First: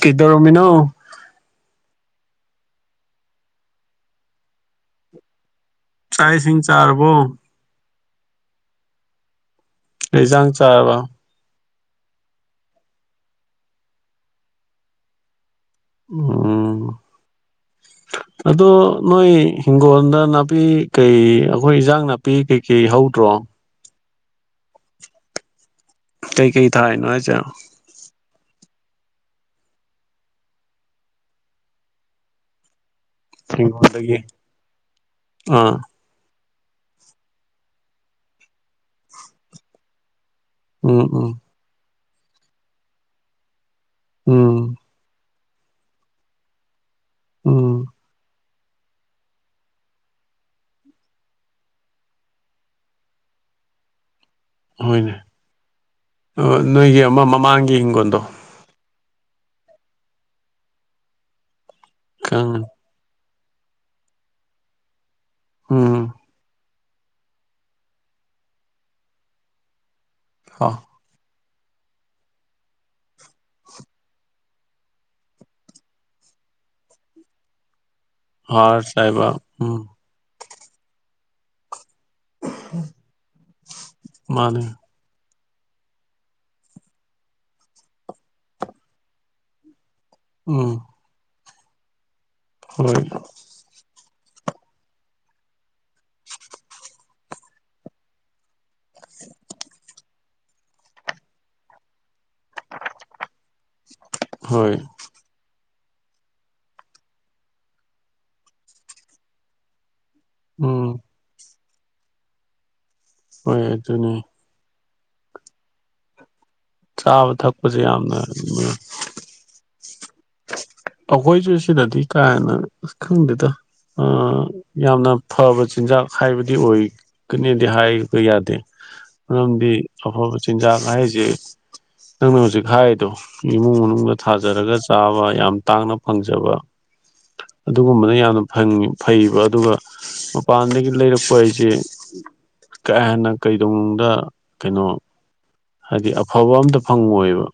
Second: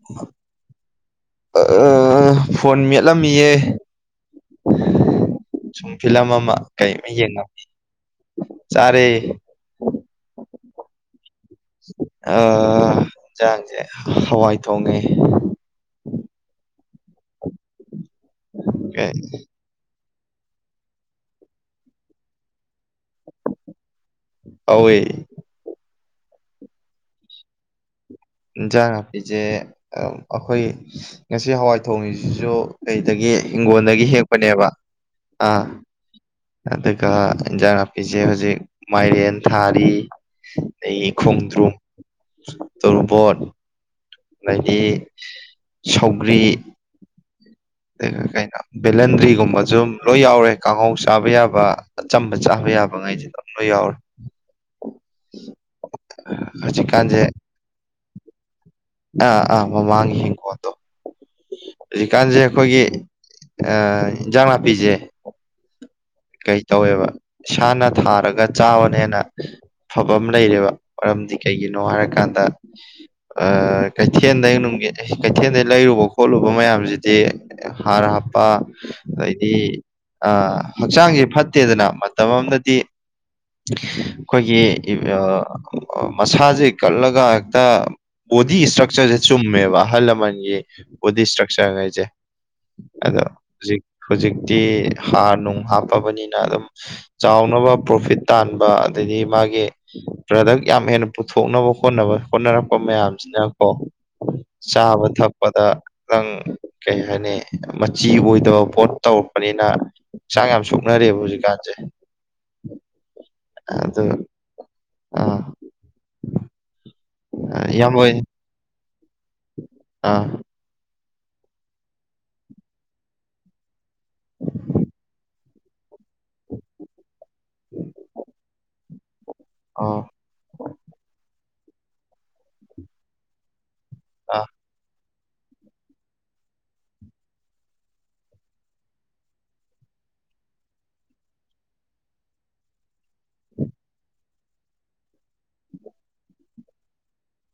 ꯀꯗꯔꯃꯤꯅꯣ ꯑ ꯐꯣꯟ ꯃꯦꯠꯂꯝꯃꯤꯌꯦ ꯁꯨꯝ ꯐꯤꯂꯝ ꯆꯥꯛ ꯑꯃ ꯏꯁꯤꯡ ꯀꯩꯃ ꯆꯥꯔꯕꯣ ꯌꯦꯡꯉꯃꯤ ꯆꯥꯔꯦ ꯂꯩꯖꯥꯡ ꯆꯥꯔꯕ ꯑ ꯌꯦꯟꯁꯥꯡꯁꯦ ꯍꯋꯥꯏ ꯊꯣꯡꯉꯦ ꯎꯝ ꯑꯗꯣ ꯅꯣꯏ ꯍꯤꯡꯒꯣꯜꯗ ꯅꯥꯄꯤ ꯀꯩ ꯑꯩꯈꯣꯏ ꯏꯟꯖꯥꯡ ꯅꯥꯄꯤ ꯀꯩꯀꯩ ꯍꯧꯗ꯭ꯔꯣ ꯍꯧꯋ ꯀꯩ ꯀꯩ ꯊꯥꯏꯅꯣ ꯆ ꯏꯟꯖꯥꯡ ꯅꯥꯄꯤꯁꯦ ꯑꯩꯈꯣꯏ ꯉꯁꯤ ꯍꯋꯥꯏ ꯊꯣꯡꯉꯁꯤꯁꯨ ꯀꯩꯗꯒꯤ ꯍꯤꯡꯒꯣꯣꯟꯗꯒꯤ ꯍꯤꯡꯒꯣꯜꯗꯒꯤ ꯍꯦꯛꯄꯅꯦꯕ ꯑꯥ ꯑꯗꯨꯒ ꯏꯟꯖꯥꯡ ꯅꯥꯄꯤꯁꯦ ꯍꯧꯖꯤꯛ ꯃꯥꯏꯔꯦꯟ ꯊꯥꯔꯤ ꯎꯝ ꯑꯩ ꯎꯝ ꯈꯣꯡꯗ꯭ꯔꯨꯝ ꯇꯣꯔꯨꯕꯣꯣꯟ ꯎꯝ ꯍꯥꯏꯗꯤ ꯁꯧꯒ꯭ꯔꯤ ꯎꯝ ꯂꯩ ꯀꯥꯏꯅ ꯚꯦꯂꯟꯗ꯭ꯔꯤꯒꯨꯝꯕꯁꯨ ꯑꯗꯨ ꯂꯣꯏ ꯌꯥꯎꯔꯦ ꯀꯥꯡꯍꯧ ꯆꯥꯕ ꯌꯥꯕ ꯑꯆꯝꯕ ꯆꯥꯕ ꯌꯥꯕ ꯉꯩꯁꯤꯗ ꯔ ꯍꯣꯏꯅꯦ ꯅꯣꯏꯒꯤ ꯍꯧꯖꯤꯛꯀꯥꯟꯁꯦ ꯑꯃ ꯃꯃꯥꯡꯒꯤ ꯍꯤꯡꯒꯣꯜꯗꯣ ꯑꯥ ꯑꯥ ꯃꯃꯥꯡꯒꯤ ꯍꯤꯡꯀꯣꯠꯇꯣ ꯍꯧꯖꯤꯛꯀꯥꯟꯁꯦ ꯈꯪꯉꯦ ꯑꯩꯈꯣꯏꯒꯤ ꯏꯟꯖꯥꯡ ꯅꯥꯄꯤꯁꯦ ꯎꯝ ꯀꯩ ꯇꯧꯋꯦꯕ ꯏꯁꯥꯅ ꯊꯥꯔꯒ ꯆꯥꯕꯅꯦꯅ ꯑꯐꯕ ꯑꯃ ꯂꯩꯔꯦꯕ ꯍꯥꯎ ꯃꯔꯝꯗꯤ ꯀꯩꯒꯤꯅꯣ ꯍꯥꯏꯔꯀꯥꯟꯗ ꯀꯩꯊꯦꯟꯗꯩ ꯅꯨꯡꯒꯤꯠ ꯀꯩꯊꯦꯜꯗꯩ ꯂꯩꯔꯨꯕ ꯈꯣꯠꯂꯨꯕ ꯃꯌꯥꯝꯁꯤꯗꯤ ꯍꯥꯔ ꯍꯥꯞꯄ ꯍꯥꯔ ꯆꯥꯏꯕ ꯑꯗꯩꯗꯤ ꯎꯝ ꯍꯛꯆꯥꯡꯁꯦ ꯐꯠꯇꯦꯗꯅ ꯃꯇꯝ ꯑꯃꯗꯗꯤ ꯃꯥꯅꯦ ꯑꯩꯈꯣꯏꯒꯤ ꯃꯁꯥꯁꯦ ꯀꯠꯂꯒ ꯍꯦꯛꯇ ꯕꯣꯗꯤ ꯏꯁꯇ꯭ꯔꯛꯆꯔꯁꯦ ꯆꯨꯝꯃꯦꯕ ꯑꯍꯜ ꯂꯃꯟ ꯎꯝ ꯕꯣꯗꯤ ꯏꯁꯇ꯭ꯔꯛꯆꯔ ꯍꯥꯏꯁꯦ ꯍꯣꯏ ꯑꯗꯣ ꯍꯧꯖꯤꯛ ꯍꯧꯖꯤꯛꯇꯤ ꯍꯥꯔ ꯅꯨꯡ ꯍꯥꯞꯄꯕꯅꯤꯅ ꯑꯗꯨꯝ ꯆꯥꯎꯅꯕ ꯄ꯭ꯔꯣꯐꯤꯠ ꯇꯥꯟꯕ ꯑꯗꯩꯗꯤ ꯃꯥꯒꯤ ꯄ꯭ꯔꯗꯛ ꯌꯥꯝ ꯍꯦꯟꯅ ꯄꯨꯊꯣꯛꯅꯕ ꯈꯣꯠꯅꯕ ꯍꯣꯠꯅꯔꯛꯄ ꯃꯌꯥꯝꯁꯤꯅꯀꯣ ꯍꯣꯏ ꯆꯥꯕ ꯊꯛꯄ ꯗ ꯈꯤꯇꯪ ꯀꯩ ꯍꯥꯏꯅꯤ ꯃꯆꯤ ꯑꯣꯏꯗꯕ ꯄꯣꯠ ꯇꯧꯔꯛꯄꯅꯤꯅ ꯍꯛꯆꯥꯡ ꯌꯥꯝ ꯎꯝ ꯁꯣꯛꯅꯔꯦꯑꯕ ꯍꯧꯖꯤꯛꯀꯥꯟꯁꯦ ꯍꯣꯏ ꯑ ꯑꯗꯨꯅꯤ ꯑꯥ ꯆꯥꯕ ꯊꯛꯄꯁꯦ ꯏꯌꯥꯝꯕ ꯍꯣꯏ ꯌꯥꯝꯅ ꯑꯥ ꯑꯩꯈꯣꯏꯁꯨꯦ ꯁꯤꯗꯗꯤ ꯀꯥ ꯍꯦꯟꯅ ꯑꯁ ꯈꯪꯗꯦꯗ ꯌꯥꯝꯅ ꯐꯕ ꯆꯤꯟꯖꯥꯛ ꯍꯥꯏꯕꯗꯤ ꯑꯣꯏ ꯀꯅꯦꯗꯤ ꯍꯥꯏꯕ ꯌꯥꯗꯦ ꯃꯔꯝꯗꯤ ꯑꯣ ꯑꯐꯕ ꯆꯤꯟꯖꯥꯛ ꯍꯥꯏꯁꯦ ꯅꯪꯅ ꯍꯧꯖꯤꯛ ꯍꯥꯏꯗꯣ ꯏꯃꯨꯡ ꯃꯅꯨꯡ ꯑꯥ ꯊꯥꯖꯔꯒ ꯆꯥꯕ ꯌꯥꯝ ꯇꯥꯡꯅ ꯐꯪꯖꯕ ꯑꯗꯨꯒꯨꯝꯕꯅ ꯌꯥꯝꯅ ꯐ ꯐꯩꯕ ꯑꯗꯨꯒ ꯃꯄꯥꯥꯟꯗꯒꯤꯗꯒꯤ ꯂꯩꯔꯄ ꯍꯥꯏꯁꯤꯦ ꯀꯥ ꯍꯦꯟꯅ ꯀꯩꯗꯧꯅꯨꯡꯗ ꯀꯩꯅꯣ ꯍꯥꯏꯗꯤ ꯑꯐꯕ ꯑꯝꯇ ꯐꯪꯉꯣꯏꯕ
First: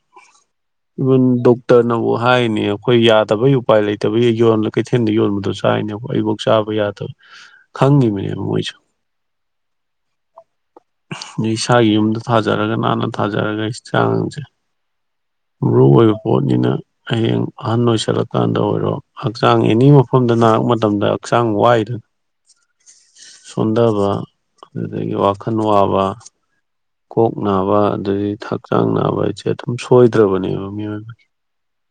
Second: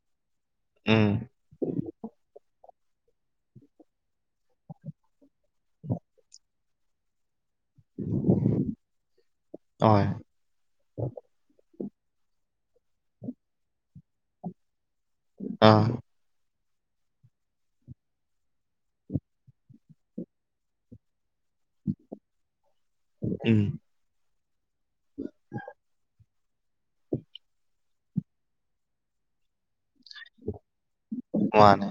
ꯎꯝ ꯏꯚꯟ ꯗꯣꯛꯇꯔꯅꯕꯨ ꯍꯥꯏꯅꯦ ꯑꯩꯈꯣꯏ ꯌꯥꯗꯕꯒꯤ ꯎꯄꯥꯏ ꯂꯩꯇꯕꯒꯤ ꯌꯣꯟꯕ ꯀꯩꯊꯦꯜꯗ ꯌꯣꯟꯕꯗꯣ ꯆꯥꯔꯤꯅꯦ ꯑꯩꯕꯨꯥꯎ ꯆꯥꯕ ꯌꯥꯗꯕ ꯈꯪꯤ ꯃꯅꯦ ꯑꯣꯏꯣꯏꯁꯨ ꯍꯣꯏ ꯑꯩ ꯏꯁꯥꯒꯤ ꯌꯨꯝꯗ ꯊꯥꯖꯔꯒ ꯅꯥꯟꯅ ꯊꯥꯖꯔꯒ ꯑꯩ ꯆꯥꯡꯪꯖꯩ ꯃꯔꯨ ꯑꯥ ꯑꯣꯏꯕ ꯄꯣꯠꯅꯤꯅ ꯍꯌꯦꯡ ꯑꯍꯟ ꯑꯣꯏꯁꯜꯂꯀꯥꯟꯗ ꯑꯣꯏꯔꯣ ꯍꯛꯆꯥꯡ ꯑꯦꯅꯤ ꯃꯐꯝꯗ ꯅꯥꯔꯛ ꯃꯇꯝꯗ ꯍꯛꯆꯥꯡ ꯋꯥꯏꯗꯅ ꯎꯝ ꯁꯣꯟꯊꯕ ꯑꯗꯨꯗꯒꯤ ꯋꯥꯈꯜ ꯋꯥꯕ ꯀꯣꯛ ꯅꯥꯕ ꯑꯗꯗꯒꯤ ꯍꯛꯆꯥꯡ ꯅꯥꯕ ꯍꯥꯏꯁꯦ ꯑꯗꯨꯝ ꯁꯣꯏꯗ꯭ꯔꯕꯅꯦꯕ ꯃꯤꯑꯣꯏ ꯃꯥꯅꯦ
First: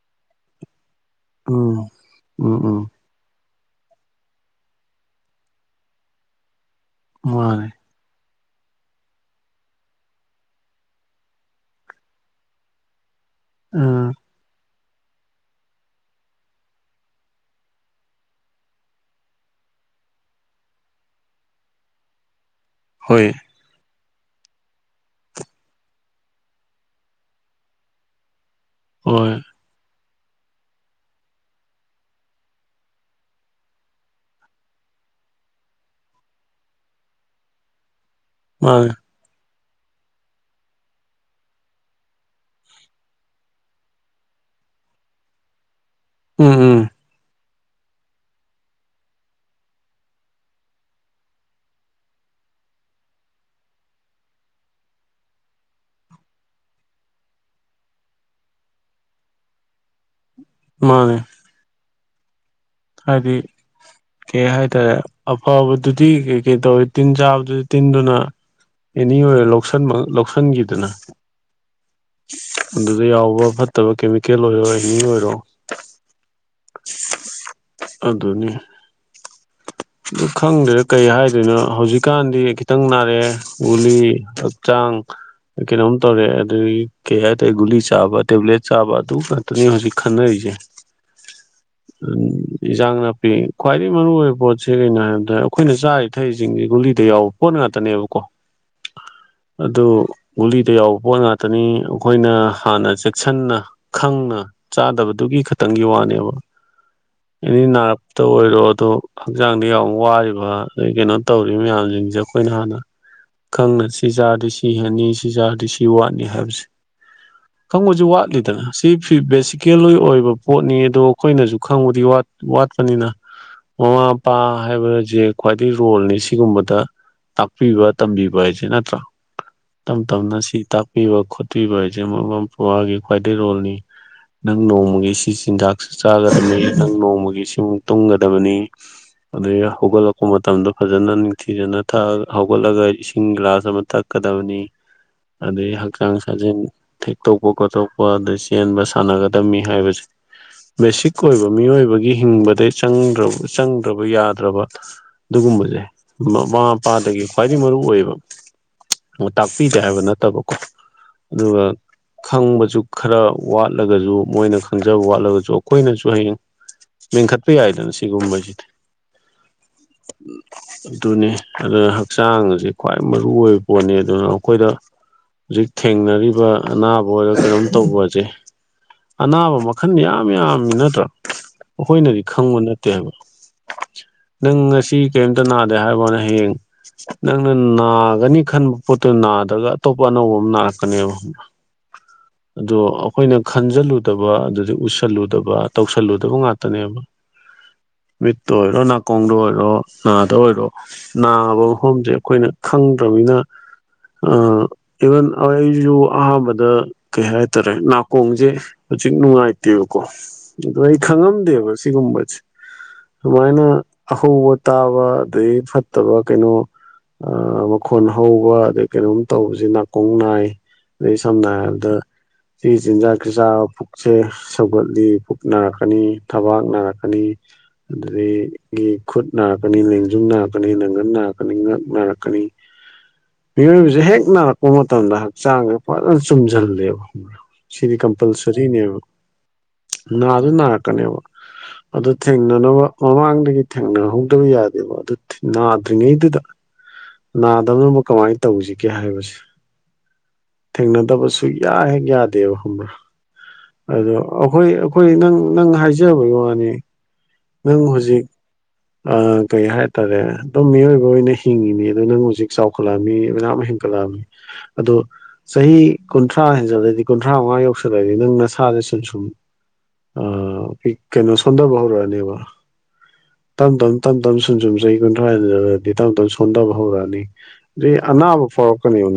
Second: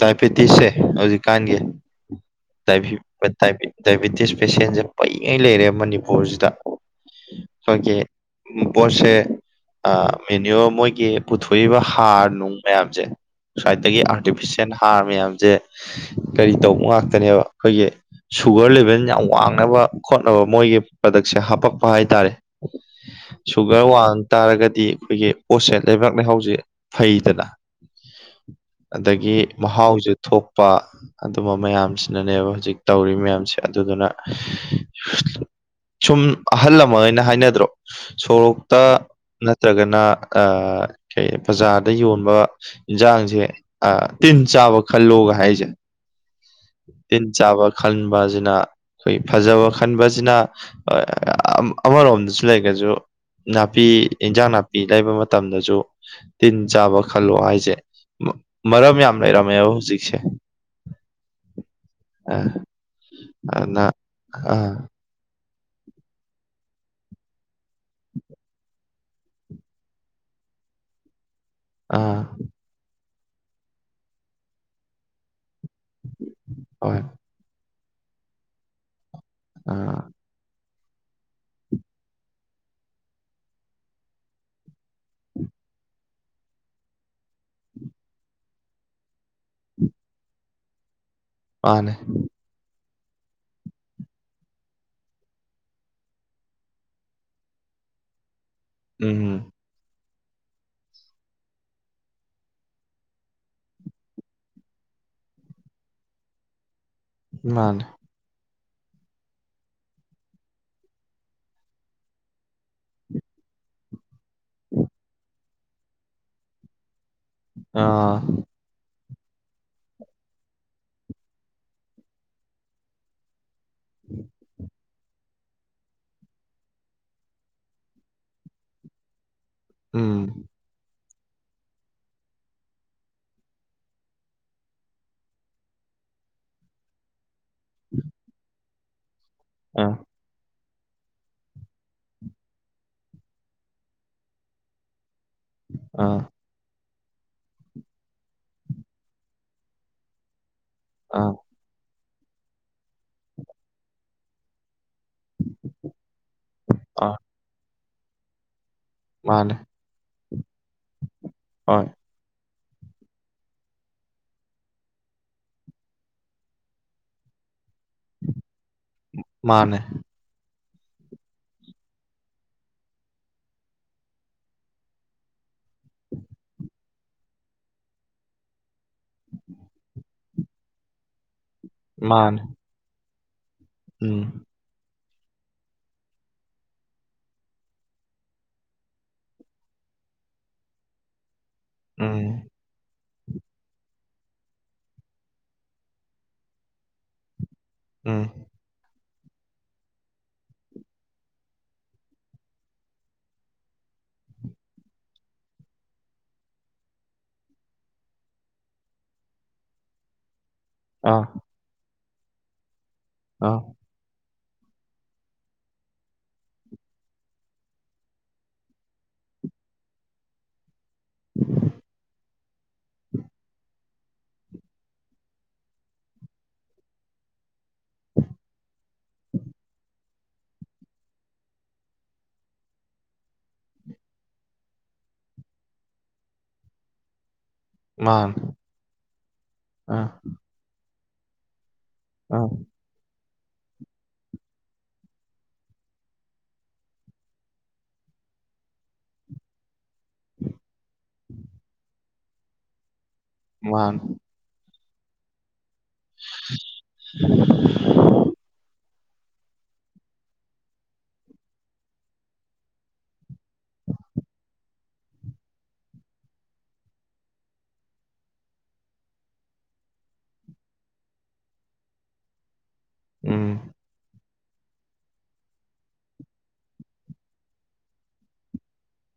ꯇꯥꯏꯐꯦ ꯇꯤꯁꯁꯦ ꯍꯧꯖꯤꯛꯀꯥꯟꯒꯤ ꯎꯝ ꯎꯝ ꯎꯝ ꯇꯕꯤ ꯗꯥꯏꯕꯤꯇꯤꯁ ꯄꯦꯁꯦꯟꯁꯦ ꯄꯩꯉꯩ ꯂꯩꯔꯦ ꯃꯅꯤꯄꯨꯔꯁꯤꯗ ꯃꯥꯅꯦ ꯀꯗꯒꯤ ꯄꯣꯁꯦ ꯃꯦꯅꯤꯌ ꯃꯣꯏꯒꯤ ꯄꯨꯊꯣꯛꯏꯕ ꯍꯥꯔ ꯅꯨꯡ ꯃꯌꯥꯝꯁꯦ ꯁ꯭ꯋꯥꯏꯠꯇꯒꯤ ꯎꯝ ꯑꯥꯔꯇꯤꯐꯤꯁꯦꯜ ꯍꯥꯔ ꯃꯌꯥꯝꯁꯦ ꯀꯔꯤ ꯇꯧꯕ ꯉꯥꯛꯇꯅꯦꯕ ꯑꯩꯈꯣꯏꯒꯤ ꯁꯨꯒꯔ ꯂꯦꯚꯦꯜ ꯌꯥꯝ ꯋꯥꯡꯅꯕ ꯈꯣꯠꯅꯕ ꯃꯣꯏꯒꯤ ꯄ꯭ꯔꯗꯛꯁꯦ ꯍꯥꯄꯛꯄ ꯍꯥꯏꯇꯥꯔꯦ ꯍꯣꯏ ꯁꯨꯒꯔ ꯋꯥꯡ ꯇꯥꯔꯒꯗꯤ ꯑꯩꯈꯣꯏꯒꯤ ꯄꯣꯠꯁꯦ ꯂꯩꯕꯥꯛ ꯂꯩꯍꯥꯎꯁꯦ ꯐꯩꯗꯅ ꯍꯣꯏ ꯑꯗꯒꯤ ꯃꯍꯥꯎꯁꯦ ꯊꯣꯛꯄ ꯑꯗꯨꯝꯕ ꯃꯌꯥꯝꯁꯤꯅꯅꯦꯕ ꯍꯧꯖꯤꯛ ꯇꯧꯔꯤ ꯃꯌꯥꯝꯁꯦ ꯑꯗꯨꯗꯨꯅ ꯁꯨꯝ ꯑꯍꯜ ꯑꯃ ꯑꯣꯏꯅ ꯍꯥꯏꯅꯗ꯭ꯔꯣ ꯁꯣꯔꯣꯛꯇ ꯃꯥꯅꯦ ꯅꯠꯇ꯭ꯔꯒꯅ ꯀꯩ ꯕꯖꯥꯔꯗ ꯌꯣꯟꯕ ꯏꯟꯁꯥꯡ ꯁꯦ ꯇꯤꯟ ꯆꯥꯕ ꯈꯜꯂꯣꯒ ꯍꯥꯏꯁꯦ ꯎꯝ ꯎꯝ ꯇꯤꯟ ꯆꯥꯕ ꯈꯟ ꯑꯁꯤꯅ ꯑꯩꯈꯣꯏ ꯐꯖꯕ ꯈꯟꯕꯁꯤꯅ ꯑꯃꯔꯣꯝꯗꯁꯨ ꯂꯩꯒꯁꯨ ꯅꯥꯄꯤ ꯏꯟꯖꯥꯡ ꯅꯥꯄꯤ ꯂꯩꯕ ꯃꯇꯝꯗꯁꯨ ꯇꯤꯟ ꯆꯥꯕ ꯈꯜꯂꯣ ꯍꯥꯏꯁꯦ ꯃꯔꯝ ꯌꯥꯝ ꯂꯩꯔꯝꯃꯦꯕ ꯍꯧꯖꯤꯛꯁꯦ ꯃꯥꯅꯦ ꯑ ꯍꯥꯏꯗꯤ ꯑꯗꯨꯅ ꯀꯩ ꯑꯥ ꯍꯥꯏꯇꯥꯔꯦ ꯑꯐꯕꯗꯨꯗꯤ ꯀꯩ ꯀꯩ ꯇꯧꯋꯤ ꯇꯤꯟ ꯆꯥꯕꯗꯨꯗꯤ ꯇꯤꯟꯗꯨꯅ ꯑꯦꯅꯤ ꯑꯣꯏꯔ ꯂꯧꯟꯕ ꯂꯧꯁꯤꯟꯈꯤꯗꯅ ꯑꯥ ꯑꯗꯨꯗ ꯌꯥꯎꯕ ꯐꯠꯇꯕ ꯀꯦꯃꯤꯀꯦꯜ ꯑꯣꯏꯔꯣ ꯑꯦꯅꯤ ꯑꯣꯏꯔꯣ ꯍꯣꯏ ꯑꯗꯨꯅꯤ ꯑꯣ ꯈꯪꯗ꯭ꯔꯦꯗ ꯀꯩ ꯍꯥꯏꯗꯣꯏꯅꯣ ꯍꯧꯖꯤꯛꯀꯥꯟꯗꯤ ꯈꯤꯇꯪ ꯅꯥꯔꯛꯑꯦ ꯒꯨꯂꯤ ꯍꯛꯆꯥꯡ ꯀꯩꯅꯣꯝ ꯇꯧꯔꯦꯗꯒꯤ ꯀꯩ ꯍꯥꯏꯇꯥꯔꯦ ꯒꯨꯂꯤ ꯆꯥꯕ ꯇꯦꯕ꯭ꯂꯦꯠ ꯆꯥꯕ ꯑꯗꯨ ꯇꯅꯤ ꯍꯧꯖꯤꯛ ꯈꯟꯅꯔꯤꯁꯦ ꯃꯥꯅꯦ ꯏꯟꯖꯥꯡ ꯅꯥꯄꯤ ꯈ꯭ꯋꯥꯏꯗꯒꯤ ꯃꯔꯨ ꯑꯣꯏꯕ ꯄꯣꯠꯁꯦ ꯀꯩꯅꯣ ꯍꯥꯏꯕꯗ ꯑꯩꯈꯣꯏꯅ ꯆꯥꯔꯤꯊꯩꯁꯤꯡꯁꯦ ꯒꯨꯂꯤꯗ ꯌꯥꯎꯕ ꯄꯣꯠ ꯉꯥꯛꯇꯅꯦꯕꯀꯣ ꯎꯝ ꯑꯗꯨ ꯒꯨꯂꯤꯗ ꯌꯥꯎꯕ ꯄꯣꯠ ꯉꯥꯛꯇꯅꯤ ꯑꯩꯈꯣꯏꯅ ꯍꯥꯟꯅ ꯆꯦꯛꯁꯤꯟꯅ ꯈꯪꯅ ꯆꯥꯗꯕꯗꯨꯒꯤ ꯈꯇꯪꯒꯤ ꯋꯥꯅꯦꯕ ꯑꯗꯒꯤ ꯃꯥꯅꯦ ꯅ꯭ꯔꯕꯇ ꯑꯣꯏꯔꯣ ꯑꯗꯨ ꯍꯛꯆꯥꯡꯗ ꯌꯥꯝ ꯋꯥꯔꯤꯕ ꯑꯗꯩ ꯀꯩꯅꯣ ꯇꯧꯔꯤꯕ ꯃꯌꯥꯝꯁꯤꯡꯁꯦ ꯑꯩꯈꯣꯏꯅ ꯍꯥꯟꯅ ꯈꯪꯅꯁꯤ ꯁꯤ ꯆꯖꯥꯔꯗꯤ ꯁꯤ ꯍꯦꯟꯅꯤ ꯁꯤ ꯆꯥꯔꯗꯤ ꯁꯤ ꯋꯥꯠꯅꯤ ꯍꯥꯏꯕꯁꯦ ꯈꯪꯕꯁꯨ ꯑꯥ ꯋꯥꯠꯂꯤꯗꯅ ꯁꯤ ꯕꯦꯁꯤꯀꯦꯜꯒꯤ ꯑꯣꯏꯕ ꯄꯣꯠꯅꯤ ꯑꯗꯣ ꯑꯩꯈꯣꯏꯅꯁꯨ ꯈꯪꯕꯨꯗꯤ ꯋꯥꯠꯄꯅꯤꯅ ꯃꯃꯥ ꯃꯄꯥ ꯍꯥꯏꯕꯖꯤ ꯈ꯭ꯋꯥꯏꯗꯩ ꯔꯣꯜꯅꯤ ꯁꯤꯒꯨꯝꯕꯗ ꯇꯥꯛꯄꯤꯕ ꯇꯝꯕꯤꯕ ꯍꯥꯏꯁꯦ ꯅꯠꯇ꯭ꯔꯥ ꯇꯞ ꯇꯞꯅ ꯎꯝ ꯁꯤ ꯇꯥꯛꯄꯤꯕ ꯈꯣꯠꯄꯤꯕ ꯍꯥꯏꯁꯦ ꯃꯃꯥ ꯃꯄꯥꯒꯤ ꯈ꯭ꯋꯥꯏꯗꯩ ꯔꯣꯜꯅꯤ ꯅꯪ ꯅꯣꯡꯃꯒꯤ ꯁꯤ ꯆꯤꯟꯖꯥꯛꯁꯤ ꯆꯥꯒꯗꯕꯅꯤ ꯅꯪ ꯅꯣꯡꯃꯒꯤ ꯁꯤꯃꯨꯛ ꯇꯨꯝꯒꯗꯕꯅꯤ ꯑꯗꯩ ꯑꯥ ꯍꯧꯒꯠꯂꯛ ꯂꯛꯄ ꯃꯇꯝꯗ ꯐꯖꯅ ꯅꯤꯡꯊꯤꯖꯅ ꯊꯛꯑ ꯍꯧꯒꯠꯂꯒ ꯏꯁꯤꯡ ꯒꯤꯂꯥꯁ ꯑꯃ ꯊꯛꯀꯗꯕꯅꯤ ꯑꯗꯩ ꯍꯛꯆꯥꯡ ꯑꯥ ꯁꯥꯖꯦꯟ ꯊꯦꯛꯇꯣꯛꯄ ꯈꯣꯠꯇꯣꯛꯄ ꯑꯗꯩ ꯆꯦꯟꯕ ꯁꯥꯟꯅꯒꯗꯝꯕꯅꯤ ꯍꯥꯏꯕꯁꯦ ꯕꯦꯁꯤꯛ ꯑꯥ ꯑꯣꯏꯕ ꯃꯤꯑꯣꯏꯕꯒꯤ ꯍꯤꯡꯕꯗꯩ ꯆꯪꯗ꯭ꯔꯕ ꯌꯥꯗ꯭ꯔꯕ ꯑꯗꯨꯒꯨꯝꯕꯁꯦ ꯃꯃꯥ ꯑꯥ ꯃꯄꯥꯗꯒꯤ ꯈ꯭ꯋꯥꯏꯗꯒꯤ ꯃꯔꯨ ꯑꯣꯏꯌꯦꯕ ꯃꯥꯅꯦ ꯇꯥꯛꯄꯤ ꯗꯦ ꯍꯥꯏꯕ ꯅꯠꯇꯕꯀꯣ ꯑꯗꯨꯒ ꯍꯣꯏ ꯈꯪꯕꯁꯨ ꯈꯔ ꯋꯥꯠꯂꯒꯁꯨ ꯃꯣꯏꯅ ꯈꯪꯖꯕ ꯋꯥꯠꯂꯒꯁꯨ ꯑꯩꯈꯣꯏꯅꯁꯨ ꯍꯌꯦꯡ ꯃꯦꯟꯈꯠꯄ ꯌꯥꯏꯗꯅ ꯁꯤꯒꯨꯝꯕꯁꯤꯗꯤ ꯃꯥꯅꯦ ꯎꯝ ꯑꯗꯨꯅꯤ ꯑꯗꯨꯅ ꯍꯛꯆꯥꯡ ꯑꯁꯤ ꯈ꯭ꯋꯥꯏ ꯃꯔꯨ ꯑꯣꯏꯕ ꯄꯣꯠꯅꯤ ꯑꯗꯨꯅ ꯑꯩꯈꯣꯏꯗ ꯍꯧꯖꯤꯛ ꯊꯦꯡꯅꯔꯤꯕ ꯑꯅꯥꯕ ꯑꯣꯏꯔꯣ ꯀꯩꯅꯣꯝ ꯇꯧꯕꯁꯦ ꯑꯅꯥꯕ ꯃꯈꯜ ꯌꯥꯝ ꯌꯥꯝꯃꯤ ꯅꯠꯇ꯭ꯔꯥ ꯑꯩꯈꯣꯏꯅꯗꯤ ꯃꯥꯅꯦ ꯈꯪꯕ ꯅꯠꯇꯦ ꯍꯥꯏꯕ ꯎꯝ ꯅꯪ ꯉꯁꯤ ꯀꯔꯤꯝꯇ ꯅꯥꯗꯦ ꯍꯥꯏꯕꯋꯥꯅꯦ ꯍꯌꯦꯡ ꯅꯪꯅ ꯅꯥꯒꯅꯤ ꯈꯟꯕ ꯄꯣꯠꯇꯨ ꯅꯥꯗ꯭ꯔꯒ ꯑꯇꯣꯞꯄ ꯑꯅꯧꯕ ꯑꯃ ꯅꯥꯔꯛꯀꯅꯦꯕ ꯍ ꯎꯝ ꯑꯗꯣ ꯑꯩꯈꯣꯏꯅ ꯈꯟꯖꯜꯂꯨꯗꯕ ꯑꯗꯨꯗꯩ ꯎꯁꯜꯂꯨꯗꯕ ꯇꯧꯁꯜꯂꯨꯗꯕ ꯉꯥꯛꯇꯅꯦꯕ ꯎꯝ ꯃꯤꯠꯇ ꯑꯣꯏꯔꯣ ꯅꯥꯀꯣꯡꯗ ꯑꯣꯏꯔꯣ ꯅꯥꯗ ꯑꯣꯏꯔꯣ ꯅꯥꯕ ꯃꯐꯝꯁꯦ ꯑꯩꯈꯣꯏꯅ ꯈꯪꯗ꯭ꯔꯃꯤꯅ ꯑ ꯏꯚꯟ ꯑꯩ ꯑꯩꯁꯨ ꯑꯍꯥꯟꯕꯗ ꯀꯩ ꯍꯥꯏꯇꯥꯔꯦ ꯅꯥꯀꯣꯡꯁꯦ ꯍꯧꯖꯤꯛ ꯅꯨꯡꯉꯥꯏꯇꯦꯕꯀꯣ ꯑꯗꯣ ꯑꯩ ꯑꯥ ꯈꯪꯉꯝꯗꯦꯕ ꯁꯤꯒꯨꯝꯕꯁꯦ ꯑꯥ ꯁꯨꯃꯥꯏꯅ ꯑꯍꯧꯕ ꯇꯥꯕ ꯑꯗꯒꯤ ꯐꯠꯇꯕ ꯀꯩꯅꯣ ꯃꯈꯣꯟ ꯍꯧꯕ ꯑꯗꯩ ꯀꯩꯅꯣꯝ ꯇꯧꯕꯁꯦ ꯅꯥꯀꯣꯡ ꯅꯥꯏ ꯑꯗꯩ ꯁꯝꯅ ꯍꯥꯏꯔꯕꯗ ꯁꯤ ꯆꯤꯟꯖꯥꯛ ꯆꯥꯕꯗ ꯄꯨꯛꯁꯦ ꯁꯧꯒꯠꯂꯤ ꯄꯨꯛ ꯅꯥꯔꯛꯀꯅꯤ ꯊꯕꯥꯛ ꯅꯥꯔꯛꯀꯅꯤ ꯑꯗꯨꯗꯒꯤ ꯒꯤ ꯈꯨꯠ ꯅꯥꯔꯛꯀꯅꯤ ꯂꯦꯡꯖꯨꯝ ꯅꯥꯔꯛꯀꯅꯤ ꯅꯪꯒꯟ ꯅꯥꯔꯛꯀꯅꯤ ꯉꯛ ꯅꯥꯔꯛꯀꯅꯤ ꯃꯤꯑꯣꯏꯕꯁꯦ ꯍꯦꯛ ꯅꯥꯔꯛꯄ ꯃꯇꯝꯗ ꯍꯛꯆꯥꯡꯁꯦ ꯐꯖꯅ ꯆꯨꯝꯁꯤꯜꯂꯦꯕ ꯁꯤꯗꯤ ꯃꯥꯅꯦ ꯀꯝꯄꯜꯁꯔꯤꯅꯦꯕ ꯑꯥ ꯅꯥꯗ ꯅꯥꯔꯛꯀꯅꯦꯕ ꯑꯗꯨ ꯑꯥ ꯊꯦꯡꯅꯅꯕ ꯃꯃꯥꯡꯗꯒꯤ ꯊꯦꯡꯅꯍꯧꯗꯕ ꯌꯥꯗꯦꯕ ꯑꯗꯨ ꯅꯥꯗ꯭ꯔꯤꯉꯩꯗꯨꯗ ꯅꯥꯗꯕꯅꯕ ꯀꯃꯥꯏꯅ ꯇꯧꯁꯤꯒꯦ ꯍꯥꯏꯕꯁꯦ ꯊꯦꯡꯅꯗꯕ ꯁꯨꯛꯌꯥ ꯍꯦꯛ ꯌꯥꯗꯦꯕ ꯈꯪꯕ꯭ꯔꯥ ꯃꯥꯅꯦ ꯑꯗꯣ ꯑꯩꯈꯣꯏ ꯑꯩꯈꯣꯏ ꯅꯪ ꯅꯪ ꯍꯥꯏꯖꯕꯒꯤ ꯋꯥꯅꯤ ꯅꯪ ꯍꯧꯖꯤꯛ ꯀꯩ ꯍꯥꯏꯇꯥꯔꯦ ꯑꯗꯨꯝ ꯃꯤꯑꯣꯏꯕ ꯑꯣꯏꯅ ꯍꯤꯡꯉꯤꯅꯤ ꯑꯗꯣ ꯅꯪ ꯍꯧꯖꯤꯛ ꯆꯥꯎꯈꯠꯂꯛꯑꯅꯤ ꯃꯌꯥꯝ ꯍꯦꯟꯒꯠꯂꯛꯑꯅꯤ ꯑꯗꯣ ꯆꯍꯤ ꯀꯨꯟꯊ꯭ꯔꯥ ꯍꯦꯟꯖꯂꯗꯤ ꯀꯨꯟꯊ꯭ꯔꯥ ꯃꯉꯥ ꯌꯧꯁꯜꯂꯛꯑꯗꯤ ꯅꯪ ꯅꯁꯥꯁꯦ ꯁꯨꯝ ꯁꯨꯝ ꯑ ꯀꯩꯅꯣ ꯁꯣꯟꯗꯕ ꯍꯧꯔꯛꯅꯦꯕ ꯎꯝ ꯇꯝ ꯇꯝ ꯇꯝ ꯇꯝ ꯁꯨꯝ ꯁꯨꯝ ꯆꯍꯤ ꯀꯨꯟꯊ꯭ꯔꯥꯗꯗꯤ ꯇꯞ ꯇꯞ ꯁꯣꯟꯊꯕ ꯍꯧꯔꯛꯑꯅꯤ ꯑꯅꯥꯕ ꯐꯥꯎꯔꯛꯀꯅꯤ ꯎ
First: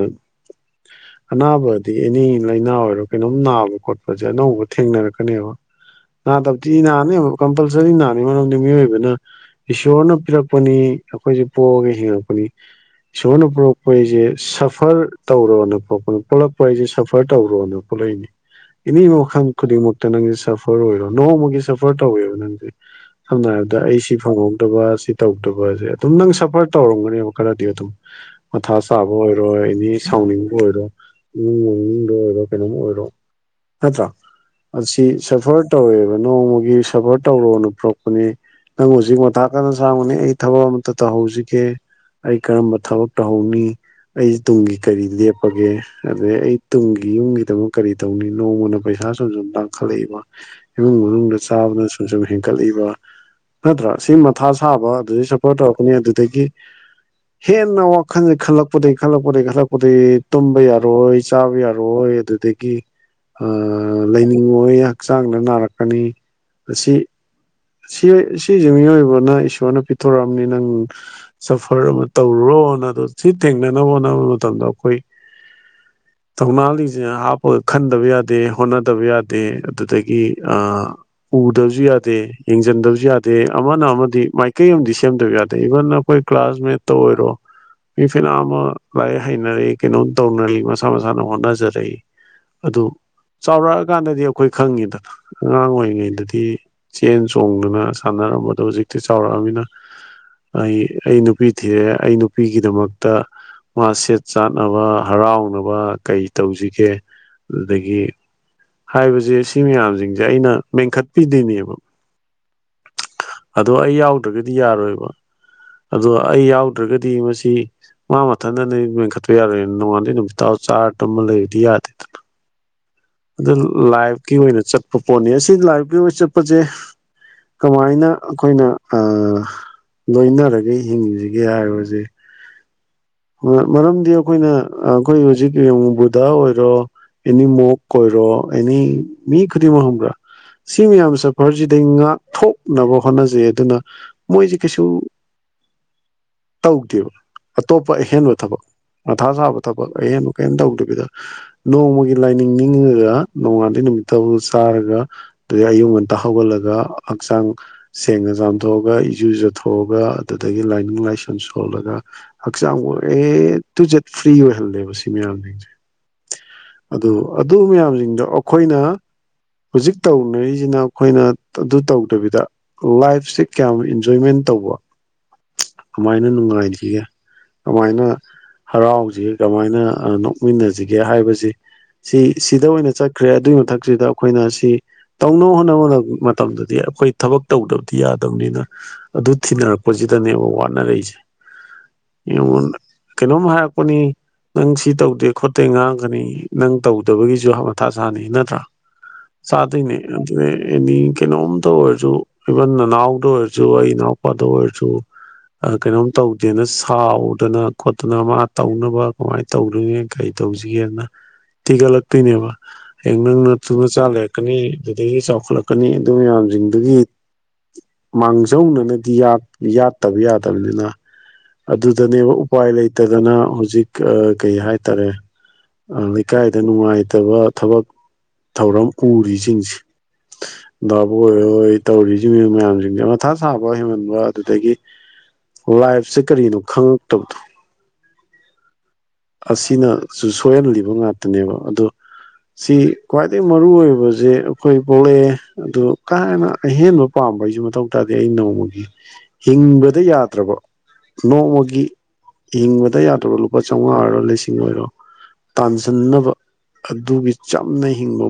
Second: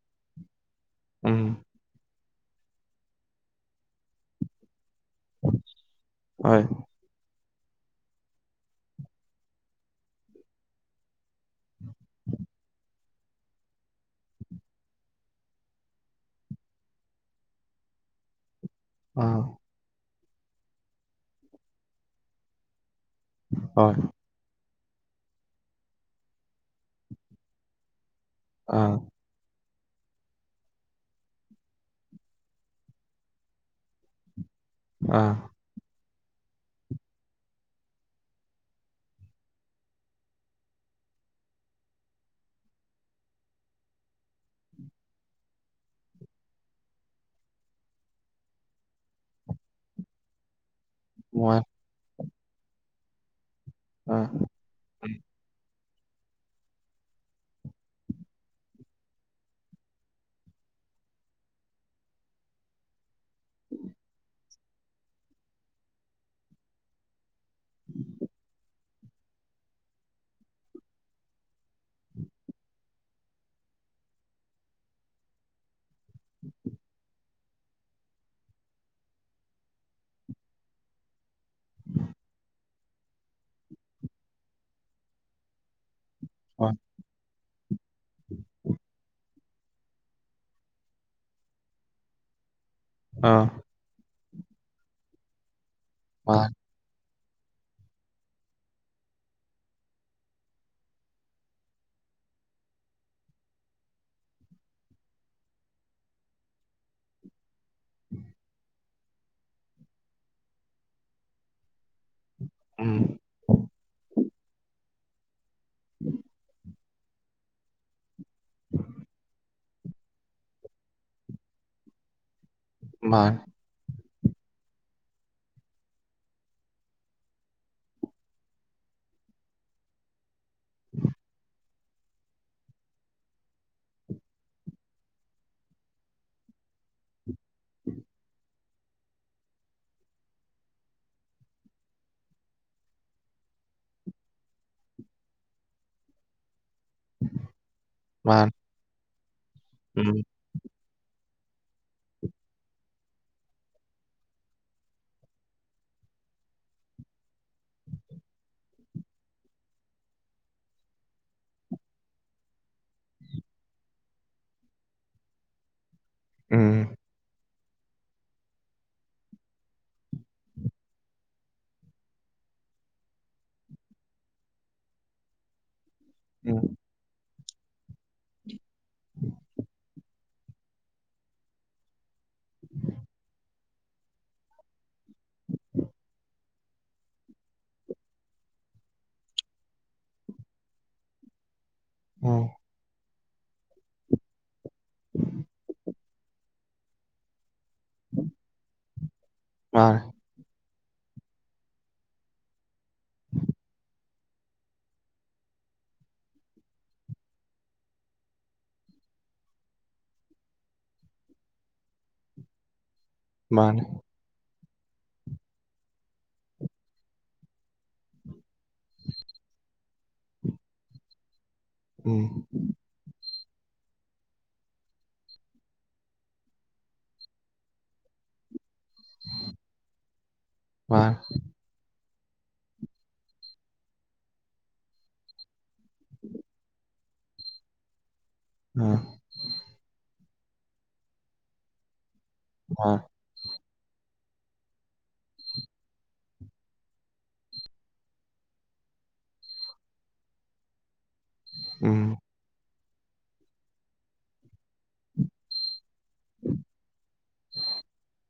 ꯎꯝ ꯑꯅꯥꯕꯗꯤ ꯑꯦꯅꯤ ꯂꯥꯏꯅꯥ ꯑꯣꯏꯔꯣ ꯀꯩꯅꯣꯝ ꯅꯥꯕ ꯈꯣꯠꯄꯁꯦ ꯑꯅꯧꯕ ꯊꯦꯡꯅꯔꯛꯄ ꯅꯥ ꯍꯣꯏ ꯀꯄꯜꯁꯔꯤꯅꯥ ꯃꯔꯝꯗꯤ ꯃꯤꯑꯣꯏꯕꯅ ꯏꯁꯣꯔꯅ ꯄꯤꯔꯛꯄꯅꯤ ꯑꯩꯈꯣꯏꯁꯦ ꯄꯣꯛꯑꯒ ꯍꯤꯡꯉꯛꯄꯅꯤ ꯏꯁꯣꯔꯅ ꯄꯨꯂꯛꯄ ꯑꯩꯁꯦ ꯁꯐꯔ ꯇꯧꯔꯣꯅ ꯈꯣꯄ ꯄꯂꯛꯄ ꯍꯥꯏꯁꯦ ꯁꯐꯔ ꯇꯧꯔꯣꯅ ꯊꯣꯛꯂꯛꯏꯅꯤ ꯑꯦꯅꯤ ꯑꯥ ꯃꯈꯜ ꯈꯨꯗꯤꯡꯃꯛꯇ ꯅꯪꯁꯦ ꯁꯐꯔ ꯑꯣꯏꯔꯣ ꯅꯣꯡꯃꯒꯤ ꯁꯐꯔ ꯇꯧꯋꯦꯕ ꯅꯪꯁꯦ ꯁꯝꯅ ꯍꯥꯏꯔꯕꯗ ꯍꯣꯏ ꯑꯩ ꯁꯤ ꯐꯪꯉ ꯁꯤ ꯇꯧꯗꯕꯁꯦ ꯑꯗꯨꯝ ꯅꯪ ꯁꯐꯔ ꯇꯧꯔꯝꯒꯅꯦꯕ ꯈꯔꯗꯤ ꯑꯗꯨꯝ ꯃꯊꯥ ꯑꯥ ꯆꯥꯕ ꯑꯣꯏꯔꯣꯏ ꯑꯦꯅꯤ ꯁꯥꯎꯅꯤꯡꯕ ꯑꯣꯏꯔꯣ ꯏꯃꯨꯡ ꯃꯅꯨꯡꯅꯤꯡꯗ ꯑꯣꯏꯔꯣ ꯀꯩꯅꯣꯝ ꯑꯣꯏꯔꯣ ꯅꯠꯇ꯭ꯔꯥ ꯑꯁꯤ ꯑꯥ ꯁꯐꯔ ꯇꯧꯔꯦꯕ ꯅꯣꯡꯃꯒꯤ ꯁꯐꯔ ꯇꯧꯔꯣꯅ ꯔꯛꯄꯅꯦ ꯅꯪ ꯍꯧꯖꯤꯛ ꯋꯥꯊꯥꯛ ꯀꯟꯅ ꯁꯥꯡꯕꯅꯦ ꯑꯩ ꯊꯕꯛ ꯑꯃꯇ ꯇꯧꯍꯧꯁꯤꯒꯦ ꯑꯩ ꯀꯔꯝꯕ ꯊꯕꯛ ꯇꯧꯍꯧꯅꯤ ꯑꯩꯁꯦ ꯇꯨꯡꯒꯤ ꯀꯔꯤ ꯂꯦꯞꯄꯒꯦ ꯑꯗꯩ ꯑꯩ ꯇꯨꯡꯒꯤ ꯌꯨꯝꯒꯤꯗꯃꯛ ꯀꯔꯤ ꯀꯩꯗꯧꯅꯤ ꯅꯣꯡꯃꯅ ꯄꯩꯁꯥ ꯁꯨꯝ ꯁꯨꯝ ꯇꯥꯡꯈꯠꯂꯛꯏꯕ ꯏꯃꯨꯡ ꯃꯅꯨꯡꯗ ꯍꯣꯏ ꯆꯥꯕꯅ ꯁꯨꯝ ꯁꯨꯝ ꯍꯦꯟꯀꯠꯂꯤꯛꯏꯕ ꯐꯠꯇ꯭ꯔꯥ ꯁꯤ ꯑꯥ ꯃꯊꯥ ꯁꯥꯕ ꯑꯗꯨꯗꯩ ꯁꯄꯣꯔꯠ ꯇꯧꯔꯛꯀꯅꯤ ꯑꯗꯨꯗꯒꯤ ꯍꯦꯟꯅ ꯋꯥꯈꯜꯁꯦ ꯈꯜꯂꯛꯄꯗꯒꯤꯩ ꯈꯜꯂꯛꯄꯗꯒꯤꯩ ꯈꯜꯂꯛꯄꯗꯒꯤꯩ ꯇꯨꯝꯕ ꯌꯥꯔꯣꯏ ꯆꯥꯕ ꯌꯥꯔꯣꯏ ꯑꯗꯨꯗꯒꯤ ꯂ ꯂꯩꯅꯤꯡꯉꯣꯏ ꯍꯛꯆꯥꯡꯗ ꯅꯥꯔꯛꯀꯅꯤ ꯑꯁꯤ ꯁꯤ ꯁꯤꯁꯦ ꯃꯤꯑꯣꯏꯕꯅ ꯏꯁꯣꯔꯅ ꯄꯤꯊꯣꯔꯛꯑꯕꯅꯤ ꯅꯪ ꯁꯐꯔ ꯑꯃ ꯇꯧꯔꯨꯔꯣꯅ ꯑꯗꯨ ꯁꯤ ꯊꯦꯡꯅꯅꯕ ꯍꯣꯠꯅꯕ ꯃꯇꯝꯗ ꯑꯩꯈꯣꯏ [unintelligible] ꯊꯧꯅꯥꯂꯤꯁꯤꯅ ꯍꯥꯞꯄꯒ ꯈꯟꯗꯕ ꯌꯥꯗꯦ ꯍꯣꯠꯅꯗꯕ ꯌꯥꯗꯦ ꯑꯗꯨꯗꯒꯤ ꯎꯗꯕꯁꯨ ꯌꯥꯗ ꯌꯥꯗ ꯌꯦꯡꯁꯤꯟꯗꯕꯁꯨ ꯌꯥꯗꯦ ꯑꯃꯅ ꯑꯃꯗꯤ ꯃꯥꯏꯀꯩ ꯑꯃꯗꯤ ꯁꯦꯝꯗꯕ ꯌꯥꯗꯦ ꯏꯕꯟ ꯑꯩꯈꯣꯏ ꯀ꯭ꯂꯥꯁ ꯍꯣꯏ ꯃꯠꯇ ꯑꯣꯏꯔꯣ ꯏ ꯐꯤꯜ ꯑꯃ ꯂꯥꯏ ꯍꯩꯅꯔꯛꯏ ꯀꯩꯅꯣꯝ ꯇꯧꯅꯔꯜꯂꯤ ꯃꯁꯥ ꯃꯁꯥꯅ ꯍꯣꯠꯅꯖꯔꯛꯏ ꯑꯗꯨ ꯑꯥ ꯆꯥꯎꯔꯛꯑꯀꯥꯟꯗꯗꯤ ꯑꯩꯈꯣꯏ ꯈꯪꯉꯤꯗꯅ ꯑꯉꯥꯡ ꯑꯣꯏꯔꯤꯉꯩꯗꯗꯤ ꯃꯥꯅꯦ ꯆꯦꯟ ꯆꯣꯡꯗꯨꯅ ꯁꯥꯟꯅꯔꯝꯕꯗꯣ ꯍꯧꯖꯤꯛꯇꯤ ꯆꯥꯎꯔꯛꯑꯃꯤꯅ ꯑꯩ ꯑꯩ ꯅꯨꯄꯤ ꯊꯤꯔꯛꯑꯦ ꯑꯩ ꯅꯨꯄꯤꯒꯤꯗꯃꯛꯇ ꯃꯥ ꯁꯦꯠ ꯆꯥꯅꯕ ꯍꯔꯥꯎꯅꯕ ꯀꯩ ꯇꯧꯁꯤꯒꯦ ꯑꯗꯨꯗꯒꯤ ꯍꯥꯏꯕꯁꯦ ꯁꯤ ꯃꯌꯥꯝꯁꯤꯡꯁꯦ ꯑꯩꯅ ꯃꯦꯟꯈꯠꯄꯤꯗꯣꯏꯅꯦꯕ ꯑ ꯎꯝ ꯑꯗꯣ ꯑꯩ ꯌꯥꯎꯗ꯭ꯔꯒꯗꯤ ꯌꯥꯔꯣꯏꯕ ꯑꯗꯣ ꯑꯩ ꯌꯥꯎꯗ꯭ꯔꯒꯗꯤ ꯃꯁꯤ ꯃꯥ ꯃꯊꯟꯗ ꯅ ꯃꯦꯟꯈꯠꯄ ꯌꯥꯔꯣꯏꯅ ꯅꯣꯡꯉꯥꯟꯗꯩ ꯅꯨꯃꯤꯇꯥꯎ ꯆꯥꯔ ꯇꯝꯕ ꯂꯩꯔꯗꯤ ꯌꯥꯗꯦꯗ꯭ꯔꯥ ꯃꯥ ꯂꯥꯏꯚꯀꯤ ꯑꯣꯏꯅ ꯆꯠꯄ ꯄꯣꯠꯅꯤ ꯑꯁꯤ ꯂꯥꯏꯕꯀꯤ ꯑꯣꯏꯅ ꯆꯠꯄꯁꯦ ꯀꯃꯥꯏꯅ ꯑꯩꯈꯣꯏꯅ ꯂꯣꯏꯅꯔꯒ ꯍꯤꯡꯁꯤꯒꯦ ꯍꯥꯏꯕꯁꯦ ꯎ ꯃꯔꯝꯗꯤ ꯑꯩꯈꯣꯏꯅ ꯑꯩꯈꯣꯏ ꯍꯧꯖꯤꯛ ꯌꯦꯡꯉꯨ ꯕꯨꯙ ꯑꯣꯏꯔꯣ ꯏꯅꯤꯃꯨ ꯀꯣꯏꯔꯣ ꯑꯦꯅꯦ ꯃꯤ ꯀꯇꯤꯃ ꯍꯨꯝꯒ꯭ꯔ ꯁꯤ ꯃꯌꯥꯝ ꯁꯐꯔꯁꯤꯗꯩ ꯉꯥꯛꯊꯣꯛꯅꯕ ꯍꯣꯠꯅꯖꯩ ꯑꯗꯨꯅ ꯃꯣꯏꯁꯤ ꯀꯩꯁꯨ ꯇꯧꯗꯦꯕ ꯑꯇꯣꯞꯄ ꯑꯍꯦꯟꯕ ꯃꯥꯅꯦ ꯊꯕꯛ ꯃꯊꯥ ꯁꯥꯕ ꯊꯕꯛ ꯎꯝ ꯑꯍꯦꯟꯕ ꯀꯩꯅꯝ ꯇꯧꯗꯕꯤꯗ ꯅꯣꯡꯃꯒꯤ ꯂꯥꯏꯅꯤꯡ ꯅꯤꯡꯉꯒ ꯅꯣꯡꯉꯥꯟꯗꯩ ꯅꯨꯃꯤꯠꯠꯇꯗ ꯆꯥꯔꯒ ꯑꯗꯨꯗꯩ ꯑꯌꯨꯛ ꯉꯟꯇ ꯍꯧꯒꯠꯂꯒ ꯍꯛꯆꯥꯡ ꯁꯦꯡꯅ ꯆꯥꯝꯊꯣꯛꯑꯒ ꯏꯖꯨ ꯆꯊꯣꯛꯑꯒ ꯑꯗꯨꯗꯒꯤ ꯂꯥꯏꯅꯤꯡ ꯂꯥꯏꯁꯣꯟ ꯁꯣꯜꯂꯒ ꯍꯛꯆꯥꯡꯕꯨ ꯑꯦ ꯇꯨ ꯖꯦꯠ ꯐ꯭ꯔꯤ ꯑꯣꯏꯍꯜꯂꯦꯕ ꯁꯤ ꯃꯌꯥꯝꯁꯤꯡꯁꯦ ꯎꯝ [unintelligible] [inaudible] ꯑꯗꯨ ꯑꯗꯨ ꯃꯌꯥꯝꯁꯤꯡꯗꯣ ꯑꯩꯈꯣꯏꯅ ꯍꯧꯖꯤꯛ ꯇꯧꯅꯔꯤꯁꯤꯅ ꯑꯩꯈꯣꯏꯅ ꯑꯗꯨ ꯇꯧꯗꯕꯤꯗ ꯂꯥꯏꯐꯁꯦ ꯀꯌꯥꯝ ꯏꯟꯖꯣꯏꯃꯦꯟ ꯇꯧꯕ ꯀꯃꯥꯏꯅ ꯎꯝ ꯅꯨꯡꯉꯥꯏꯈꯤꯒꯦ ꯀꯃꯥꯏꯅ ꯍꯔꯥꯎꯁꯤꯒꯦ ꯀꯃꯥꯏꯅ ꯅꯣꯛꯃꯤꯟꯅꯁꯤꯒꯦ ꯍꯥꯏꯕꯁꯤ ꯁꯤ ꯁꯤꯗ ꯑꯣꯏꯅ ꯆꯠꯈ꯭ꯔꯦ ꯑꯗꯨꯒꯤ ꯃꯊꯛꯁꯤꯗ ꯑꯩꯈꯣꯏꯅ ꯁꯤ ꯇꯧꯅꯕ ꯍꯣꯠꯅꯕ ꯃꯇꯝꯗꯗꯤ ꯑꯩꯈꯣꯏ ꯊꯕꯛ ꯇꯧꯗꯕꯗꯤ ꯌꯥꯗꯕꯅꯤꯅ ꯑꯗꯨ ꯊꯤꯅꯔꯛꯄꯁꯤꯗꯅꯦꯕ ꯋꯥꯅꯔꯛꯏꯁꯦ ꯎꯝ ꯌꯦꯡꯉꯣ ꯀꯩꯅꯣꯝ ꯍꯥꯏꯔꯛꯄꯅꯤ ꯅꯪ ꯁꯤ ꯇꯧꯗꯦ ꯈꯣꯠꯇꯦ ꯉꯥꯡꯒꯅꯤ ꯅꯪ ꯇꯧꯗꯕꯒꯤꯁꯨ ꯃꯊꯥ ꯁꯥꯥꯅꯤ ꯅꯠꯇ꯭ꯔꯥ ꯆꯥꯗꯣꯏꯅꯦ ꯃꯥꯅꯦ ꯑꯦꯅꯤ ꯀꯩꯅꯣꯝ ꯇꯧꯏꯔꯁꯨ ꯏꯕꯟ ꯅꯅꯥꯎꯗ ꯑꯣꯏꯔꯁꯨ ꯑꯩ ꯏꯅꯥꯎꯄꯗ ꯑꯣꯏꯔꯁꯨ ꯑꯥ ꯀꯩꯅꯣꯝ ꯇꯧꯗꯦꯅ ꯁꯥꯎꯗꯅ ꯈꯣꯠꯇꯅ ꯃꯥ ꯇꯧꯅꯕ ꯀꯃꯥꯏ ꯇꯧꯗ꯭ꯔꯤꯉꯦ ꯀꯩ ꯇꯧꯁꯤꯒꯦꯅ ꯇꯤꯒꯠꯂꯛꯇꯣꯏꯅꯦꯕ ꯍꯌꯦꯡ ꯅꯪ ꯅꯇꯨ ꯃꯥꯅꯦ ꯅꯆꯥ ꯂꯦ ꯀꯅꯤ ꯑꯗꯨꯗꯒꯤ ꯆꯥꯎꯈꯠꯂꯛꯀꯅꯤ ꯑꯗꯨ ꯃꯌꯥꯝꯁꯤꯡꯗꯨꯒꯤ ꯃꯥꯡꯖꯧꯅꯅꯗꯤ ꯌꯥꯠ ꯌꯥꯠꯇꯕ ꯌꯥꯗꯕꯅꯤꯅ ꯎꯝ ꯑꯗꯨꯗꯅꯦꯕ ꯎꯄꯥꯏ ꯂꯩꯇꯗꯅ ꯍꯧꯖꯤꯛ ꯑꯥ ꯀꯩꯍꯥꯏꯇꯥꯔꯦ ꯑꯥ ꯂꯩꯀꯥꯏꯗ ꯅꯨꯡꯉꯥꯏꯇꯕ ꯊꯕꯛ ꯊꯧꯔꯝ ꯄꯨꯔꯤꯁꯤꯡꯁꯤ ꯗꯥꯕꯣꯏ ꯍꯣꯏ ꯇꯧꯔꯤꯁꯤꯡ ꯃꯌꯥꯝꯁꯤꯡꯁꯦ ꯃꯊꯥ ꯁꯥꯕ ꯍꯦꯟꯃꯟꯕ ꯑꯗꯨꯗꯒꯤ ꯂꯥꯏꯐꯁꯦ ꯀꯔꯤꯅꯣ ꯈꯪꯉꯛꯇꯕꯗꯣ ꯑ [unintelligible] [inaudible] ꯑꯁꯤꯅꯁꯨ ꯁꯣꯏꯍꯜꯂꯤꯕ ꯉꯥꯛꯇꯅꯦꯕ ꯑꯗꯣ ꯁꯤ ꯈ꯭ꯋꯥꯏꯗꯒꯤ ꯃꯔꯨꯑꯣꯏꯔꯤꯕꯁꯦ ꯑꯩꯈꯣꯏ ꯄꯣꯛꯂꯛꯑꯦ ꯑꯗꯨ ꯀꯥ ꯍꯟꯅ ꯑꯍꯦꯟꯕ ꯄꯥꯝꯕꯩꯁꯨ ꯃꯊꯧ ꯇꯥꯗꯦ ꯑꯩ ꯅꯣꯡꯃꯒꯤ ꯍꯤꯡꯕꯗ ꯌꯥꯗ꯭ꯔꯕ ꯅꯣꯡꯃꯒꯤ ꯒꯤꯍꯤꯡꯕꯗ ꯌꯥꯗ꯭ꯔꯕ ꯂꯨꯄꯥ ꯆꯥꯝꯃꯉꯥ ꯑꯣꯏꯔꯣ ꯂꯤꯁꯤꯡ ꯑꯣꯏꯔꯣ ꯇꯥꯟꯁꯤꯟꯅꯕ ꯑꯗꯨꯒꯤ ꯆꯝꯅ ꯍꯤꯡꯕ